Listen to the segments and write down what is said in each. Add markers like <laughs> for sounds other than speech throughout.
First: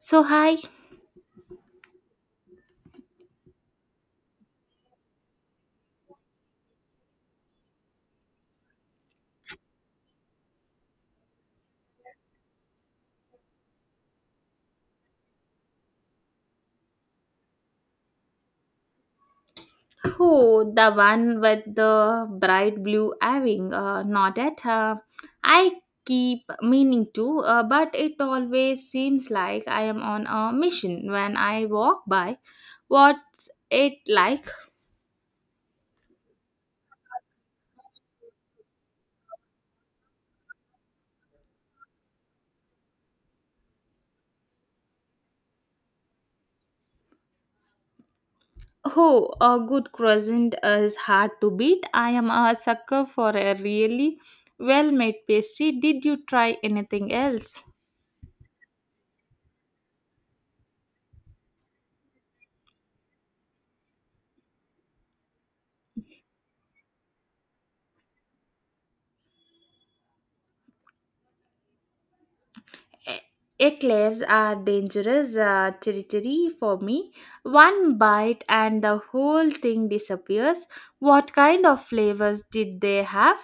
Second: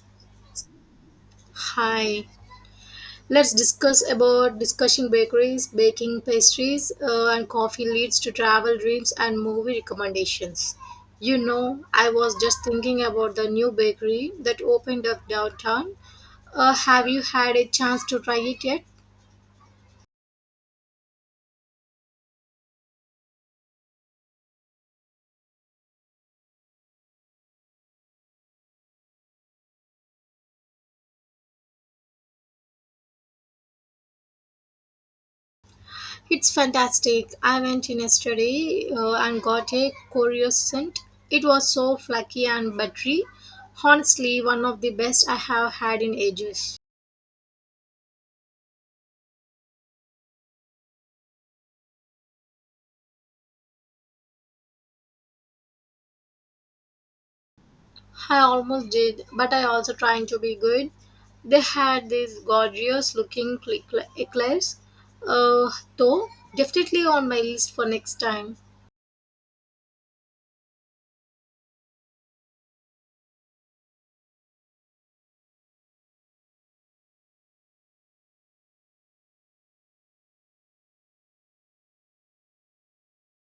So hi, Hi, let's discuss about discussing bakeries, baking pastries, and coffee leads to travel dreams and movie recommendations. You know, I was just thinking about the new bakery that opened up downtown. Have you had a chance to try it yet? who the one with the bright blue earring? Not it. I keep meaning to, but it always seems like I am on a mission when I walk by. What's it like? It's fantastic. I went in yesterday and got a croissant. It was so flaky and buttery. Honestly, one of the best I have had in ages. Oh, a good croissant is hard to beat. I am a sucker for a really well-made pastry. Did you try anything else? I almost did, but I also trying to be good. They had these gorgeous looking eclairs, though definitely on my list for next time. E- Eclairs are dangerous territory for me. One bite and the whole thing disappears. What kind of flavors did they have?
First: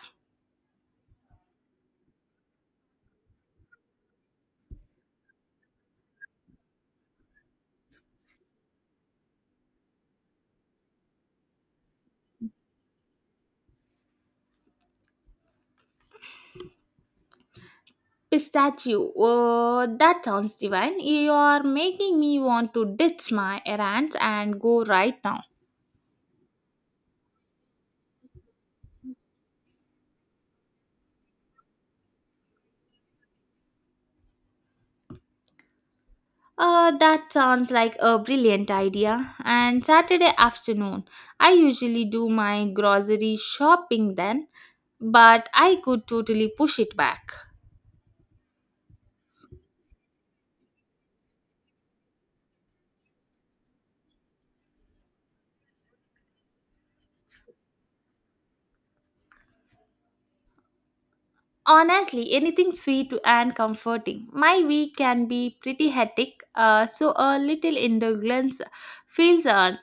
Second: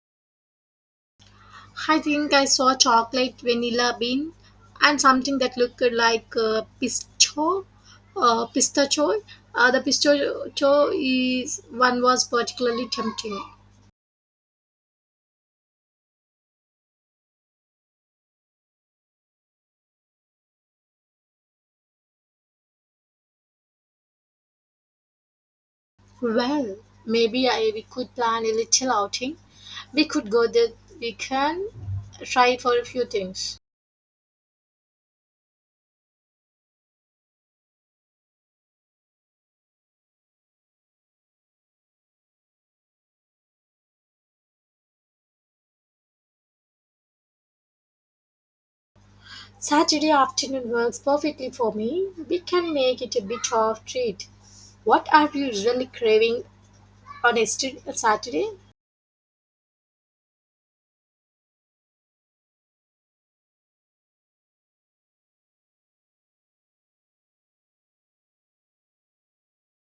I think I saw chocolate vanilla bean and something that looked like pistachio. Pistachio. The pistachio is one was particularly tempting. Pistachio. Oh, that sounds divine. You are making me want to ditch my errands and go right now. Well, maybe I we could plan a little outing. We could go that We can try for a few things. That sounds like a brilliant idea. And Saturday afternoon, I usually do my grocery shopping then, but I could totally push it back. Saturday afternoon works perfectly for me. We can make it a bit of treat. What are you usually craving on a Saturday? Honestly, anything sweet and comforting. My week can be pretty hectic, so a little indulgence feels earned.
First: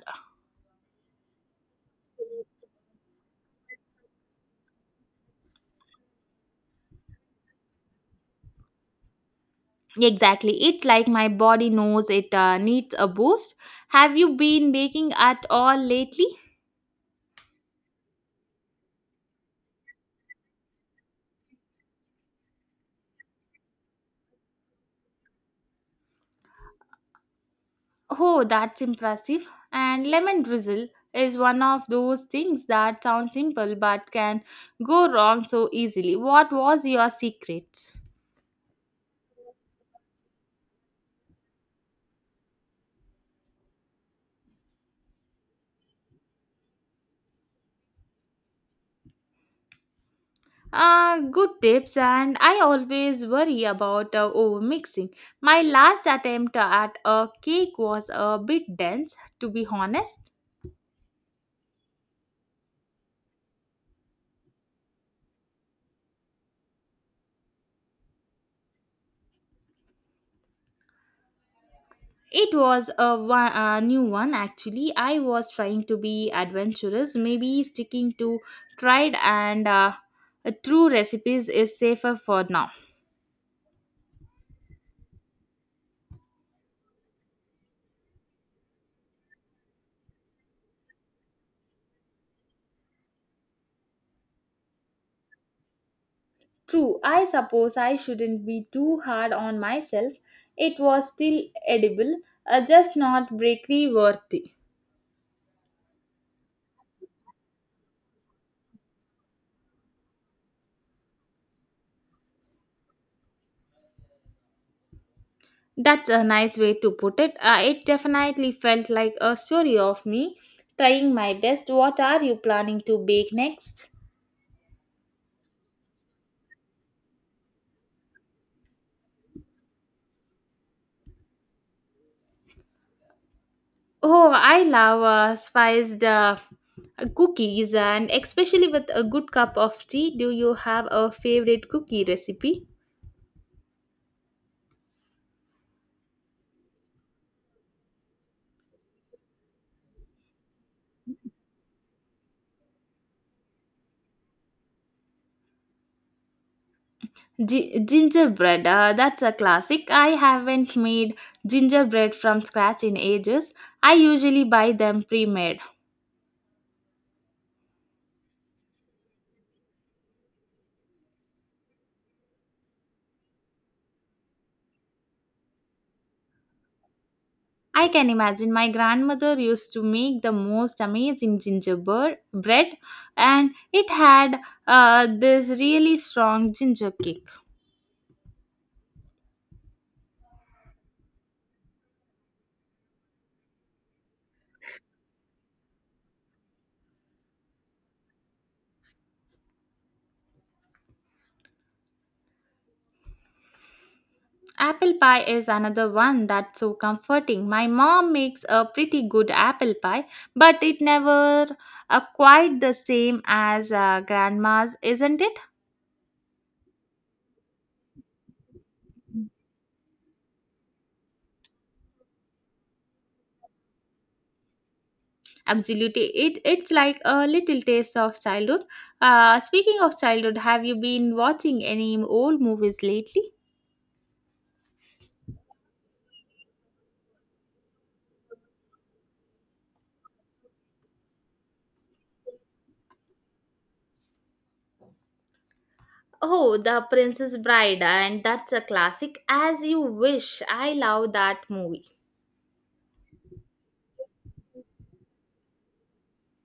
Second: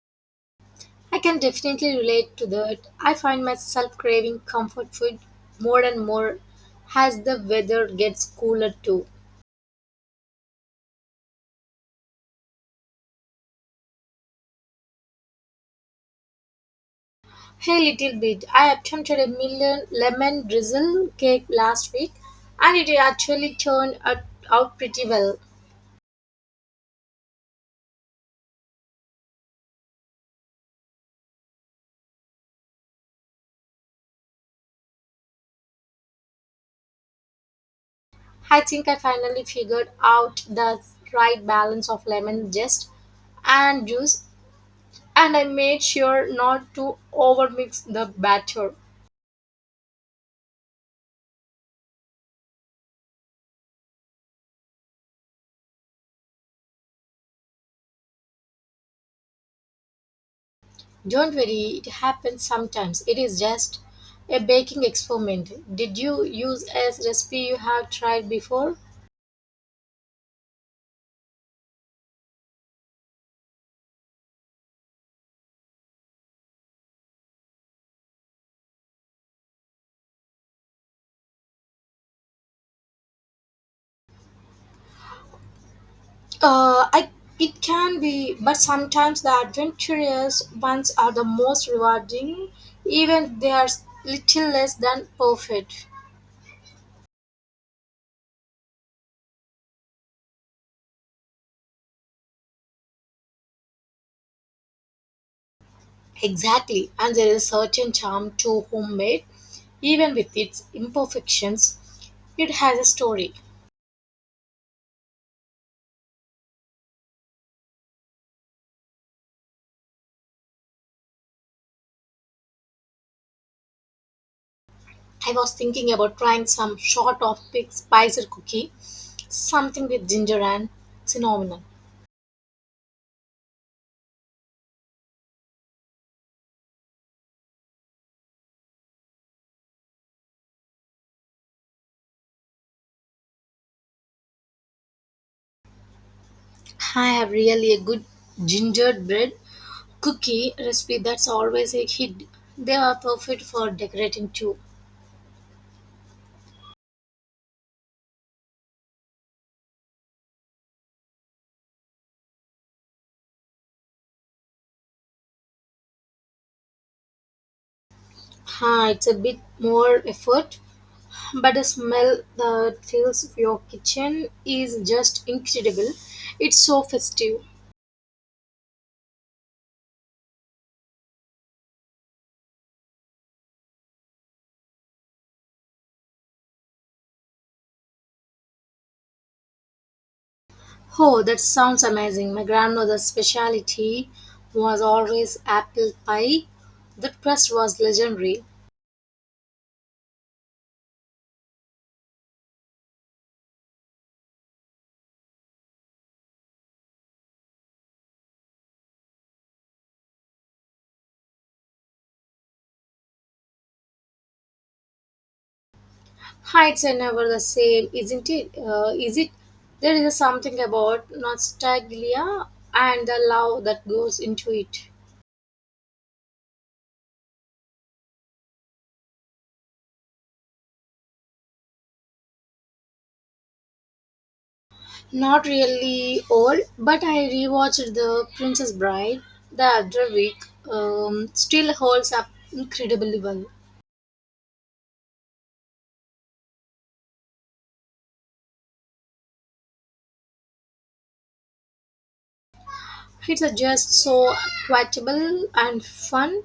I can definitely relate to that. I find myself craving comfort food more and more as the weather gets cooler too. Exactly, it's like my body knows it needs a boost. Have you been baking at all lately? Hey, little bit. I attempted a million lemon drizzle cake last week and it actually turned out pretty well. Oh, that's impressive. And lemon drizzle is one of those things that sound simple but can go wrong so easily. What was your secret? I think I finally figured out the right balance of lemon zest and juice and I made sure not to overmix the batter. Good tips, and I always worry about overmixing. My last attempt at a cake was a bit dense, to be honest. Don't worry, it happens sometimes. It is just a baking experiment. Did you use a recipe you have tried before? It was a, one, a new one actually. I was trying to be adventurous, maybe sticking to tried and true recipes is safer for now. I, it can be, but sometimes the adventurous ones are the most rewarding, even if they are little less than perfect. True, I suppose I shouldn't be too hard on myself. It was still edible, just not bakery worthy. Exactly, and there is a certain charm to homemade, even with its imperfections. It has a story. That's a nice way to put it. It definitely felt like a story of me trying my best. What are you planning to bake next? I was thinking about trying some sort of big spiced cookie, something with ginger and cinnamon. Oh, I love spiced cookies and especially with a good cup of tea. Do you have a favorite cookie recipe? I have really a good gingerbread cookie recipe that's always a hit. They are perfect for decorating too. Gingerbread, that's a classic. I haven't made gingerbread from scratch in ages. I usually buy them pre made. Huh, it's a bit more effort, but the smell that fills your kitchen is just incredible. It's so festive. I can imagine my grandmother used to make the most amazing gingerbread bread, and it had this really strong ginger kick. Oh, that sounds amazing. My grandmother's specialty was always apple pie. The crust was legendary. Apple pie is another one that's so comforting. My mom makes a pretty good apple pie, but it never quite the same as grandma's, isn't it? Heights are never the same, isn't it? Is it? There is something about nostalgia and the love that goes into it. Absolutely, it's like a little taste of childhood. Speaking of childhood, have you been watching any old movies lately? Not really old, but I rewatched The Princess Bride the other week. Still holds up incredibly well. Oh, The Princess Bride, and that's a classic as you wish. I love that movie. It's just so quotable and fun.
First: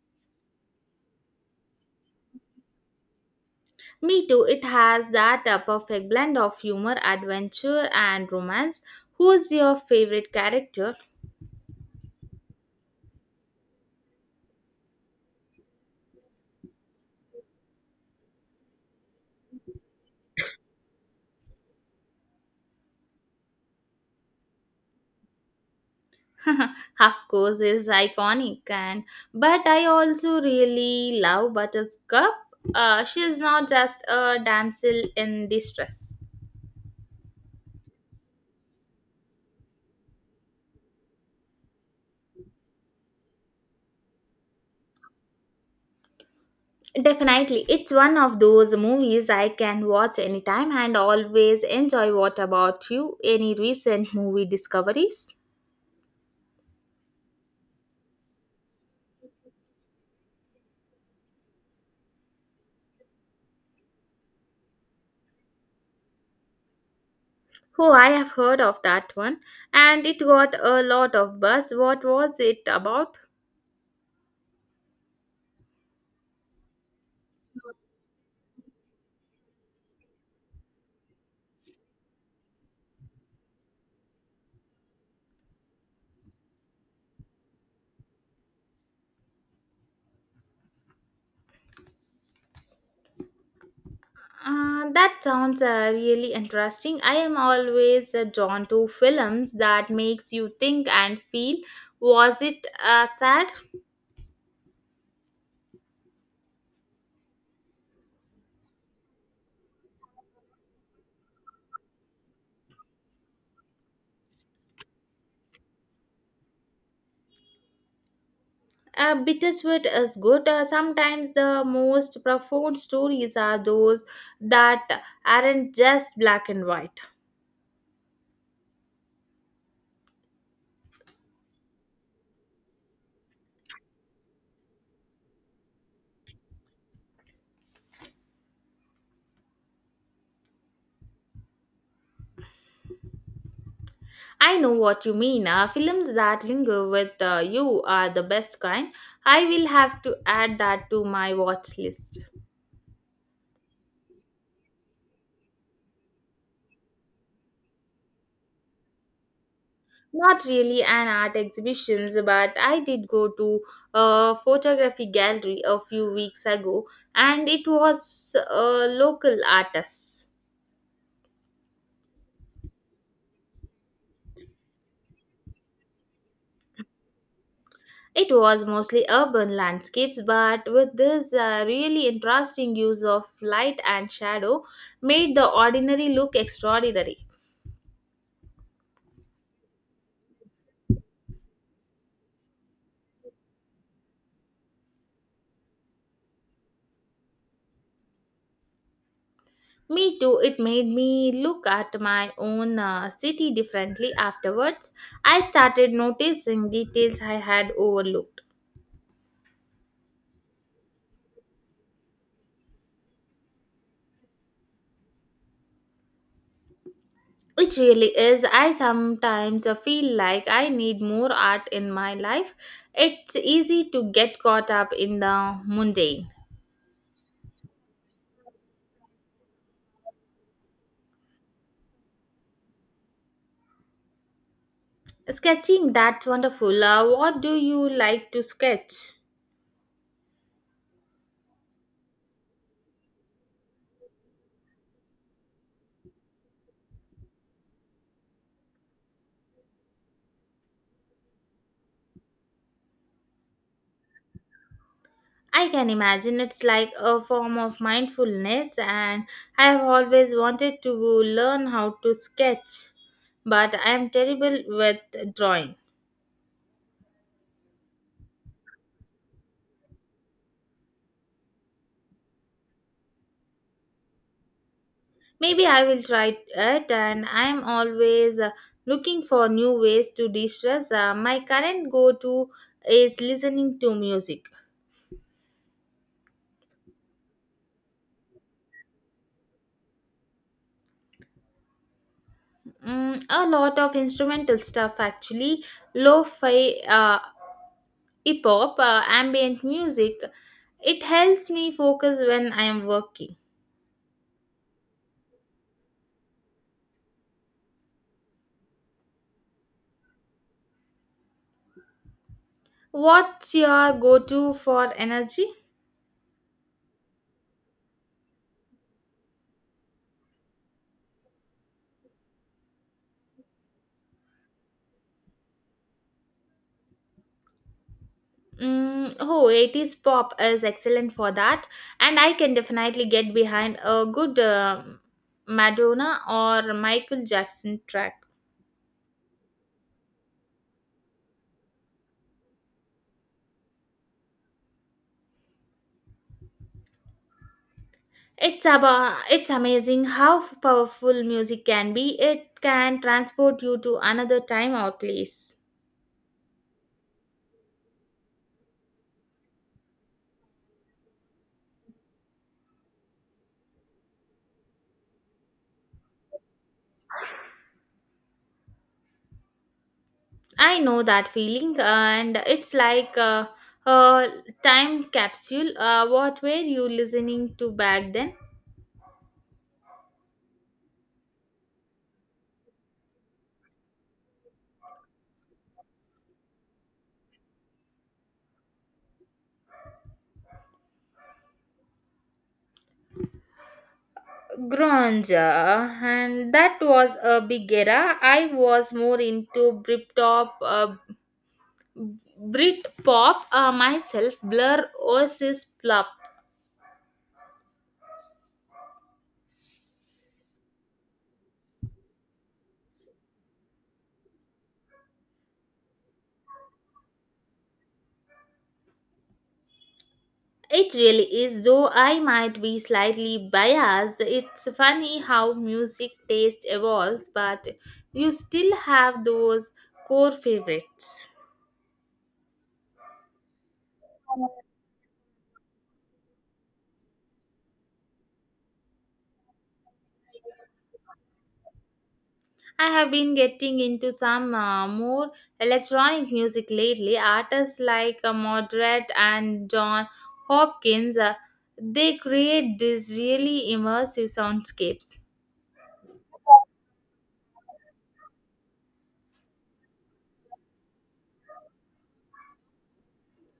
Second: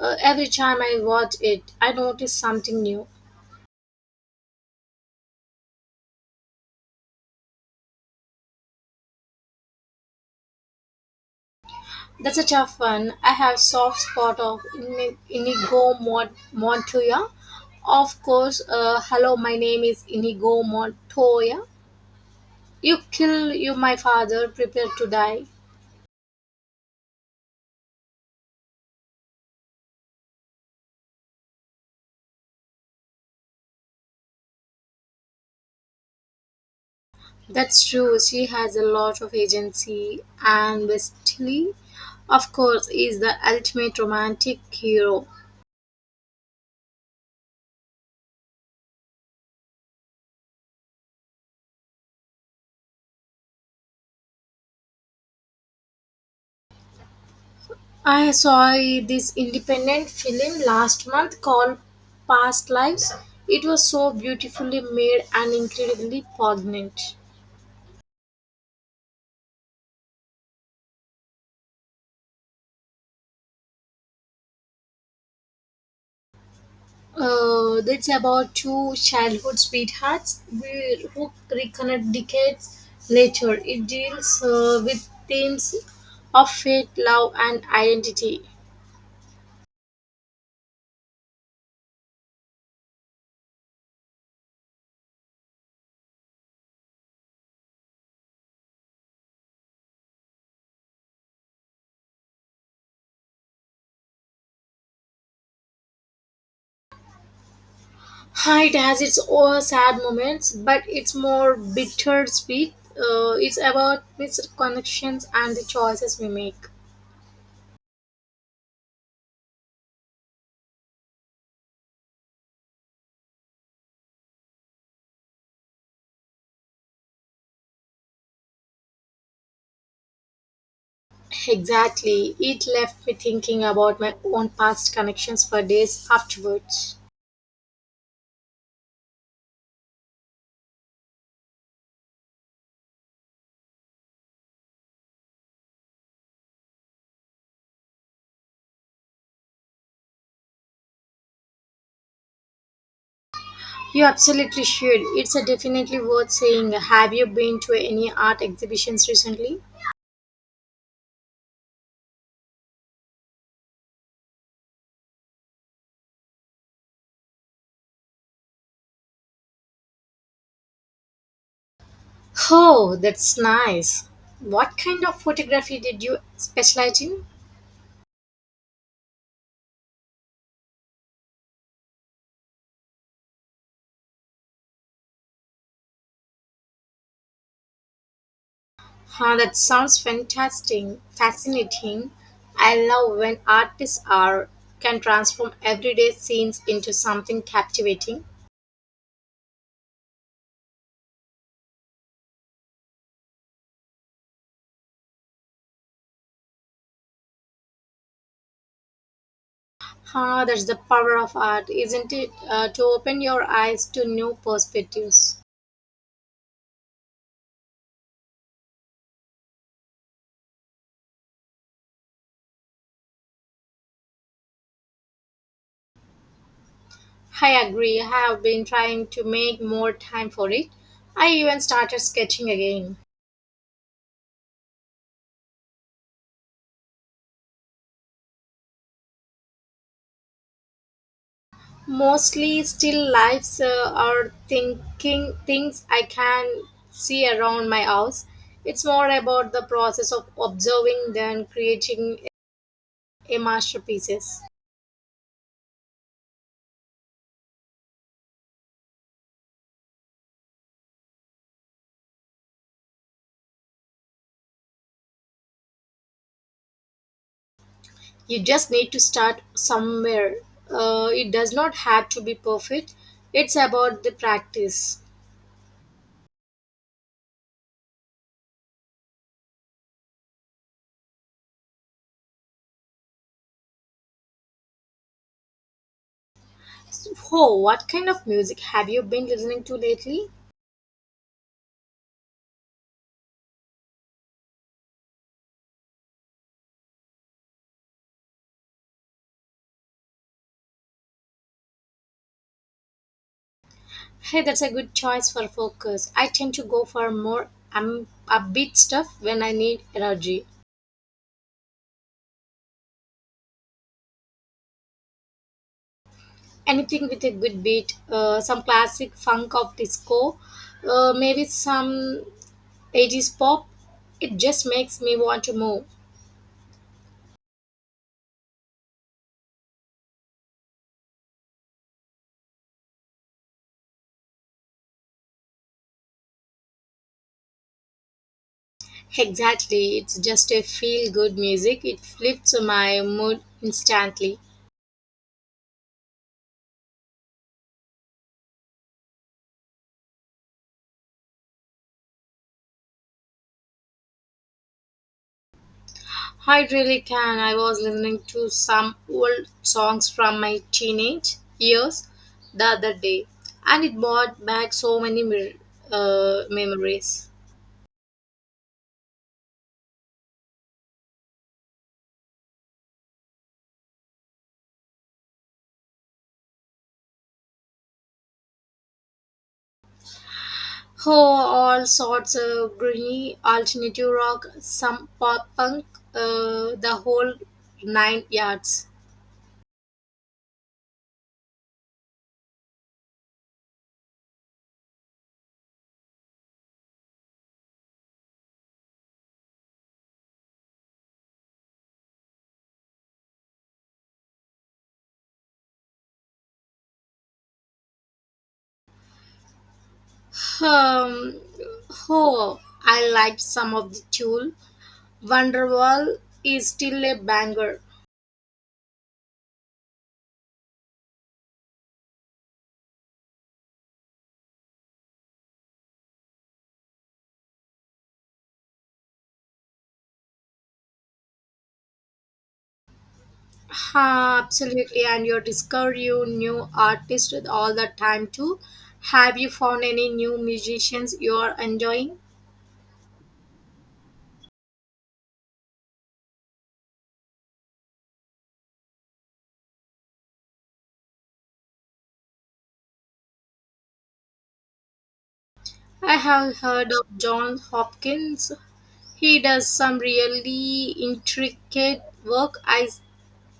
Every time I watch it, I notice something new. Me too, it has that perfect blend of humor, adventure, and romance. Who's your favorite character? That's a tough one. I have soft spot of Inigo Montoya. Of course, hello, my name is Inigo Montoya. You kill you, my father, prepare to die. <laughs> of course, is iconic, and but I also really love Buttercup. She is not just a damsel in distress. That's true. She has a lot of agency and Wesley, of course, is the ultimate romantic hero. Definitely. It's one of those movies I can watch anytime and always enjoy. What about you? Any recent movie discoveries? I saw this independent film last month called Past Lives. It was so beautifully made and incredibly poignant. Oh, I have heard of that one and it got a lot of buzz. What was it about? It's about two childhood sweethearts who reconnect decades later. It deals with themes of fate, love, and identity. That sounds really interesting. I am always drawn to films that makes you think and feel. Was it sad? Ha, it has its own sad moments, but it's more bittersweet. It's about missed connections and the choices we make. Bittersweet is good. Sometimes the most profound stories are those that aren't just black and white. Exactly. It left me thinking about my own past connections for days afterwards. I know what you mean. Films that linger with you are the best kind. I will have to add that to my watch list. You absolutely should. It's a definitely worth saying. Have you been to any art exhibitions recently? Not really an art exhibitions, but I did go to a photography gallery a few weeks ago, and it was a local artist. Oh, that's nice. What kind of photography did you specialize in? It was mostly urban landscapes, but with this really interesting use of light and shadow, made the ordinary look extraordinary. Huh, that sounds fantastic, fascinating. I love when artists are can transform everyday scenes into something captivating. Me too, it made me look at my own city differently afterwards. I started noticing details I had overlooked. Huh, that's the power of art, isn't it? To open your eyes to new perspectives. Which really is, I sometimes feel like I need more art in my life. It's easy to get caught up in the mundane. I agree. I have been trying to make more time for it. I even started sketching again. Sketching, that's wonderful. What do you like to sketch? Mostly still lifes or thinking things I can see around my house. It's more about the process of observing than creating a masterpieces. I can imagine it's like a form of mindfulness, and I have always wanted to learn how to sketch, but I am terrible with drawing. You just need to start somewhere. It does not have to be perfect. It's about the practice. Maybe I will try it, and I am always looking for new ways to de stress. My current go to is listening to music. So, what kind of music have you been listening to lately? Mm, a lot of instrumental stuff actually lo fi hip hop, ambient music. It helps me focus when I am working. Hey, that's a good choice for focus. I tend to go for more upbeat stuff when I need energy. What's your go to for energy? Anything with a good beat, some classic funk of disco, maybe some 80s pop. It just makes me want to move. Mm, oh, 80s pop is excellent for that, and I can definitely get behind a good Madonna or Michael Jackson track. Exactly, it's just a feel good music. It flips my mood instantly. It's about, it's amazing how powerful music can be. It can transport you to another time or place. I really can. I was listening to some old songs from my teenage years the other day, and it brought back so many memories. I know that feeling, and it's like a time capsule. What were you listening to back then? Oh, all sorts of greeny alternative rock, some pop punk, the whole nine yards. Grunge, and that was a big era. I was more into Britpop, myself. Blur, Oasis, Plup. Um, oh, I liked some of the Tool. Wonderwall is still a banger. It really is, though I might be slightly biased. It's funny how music taste evolves, but you still have those core favorites. Ha, absolutely, and you discover you new artists all the time too. Have you found any new musicians you are enjoying? I have been getting into some more electronic music lately. Artists like Moderate and John Hopkins, they create these really immersive soundscapes. I have heard of John Hopkins. He does some really intricate work. I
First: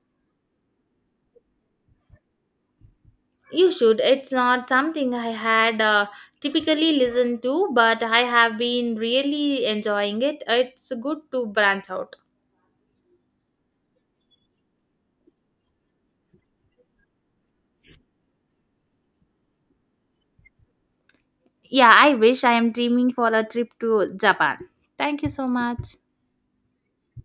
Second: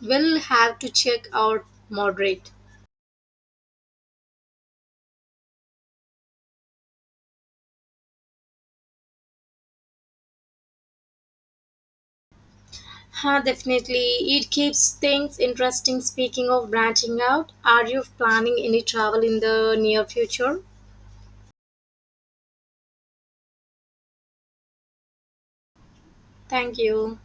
will have to check out Moderate. You should. It's not something I had typically listened to, but I have been really enjoying it. It's good to branch out. Huh, definitely. It keeps things interesting. Speaking of branching out, are you planning any travel in the near future? Yeah, I wish I am dreaming for a trip to Japan. Thank you so much. Thank you.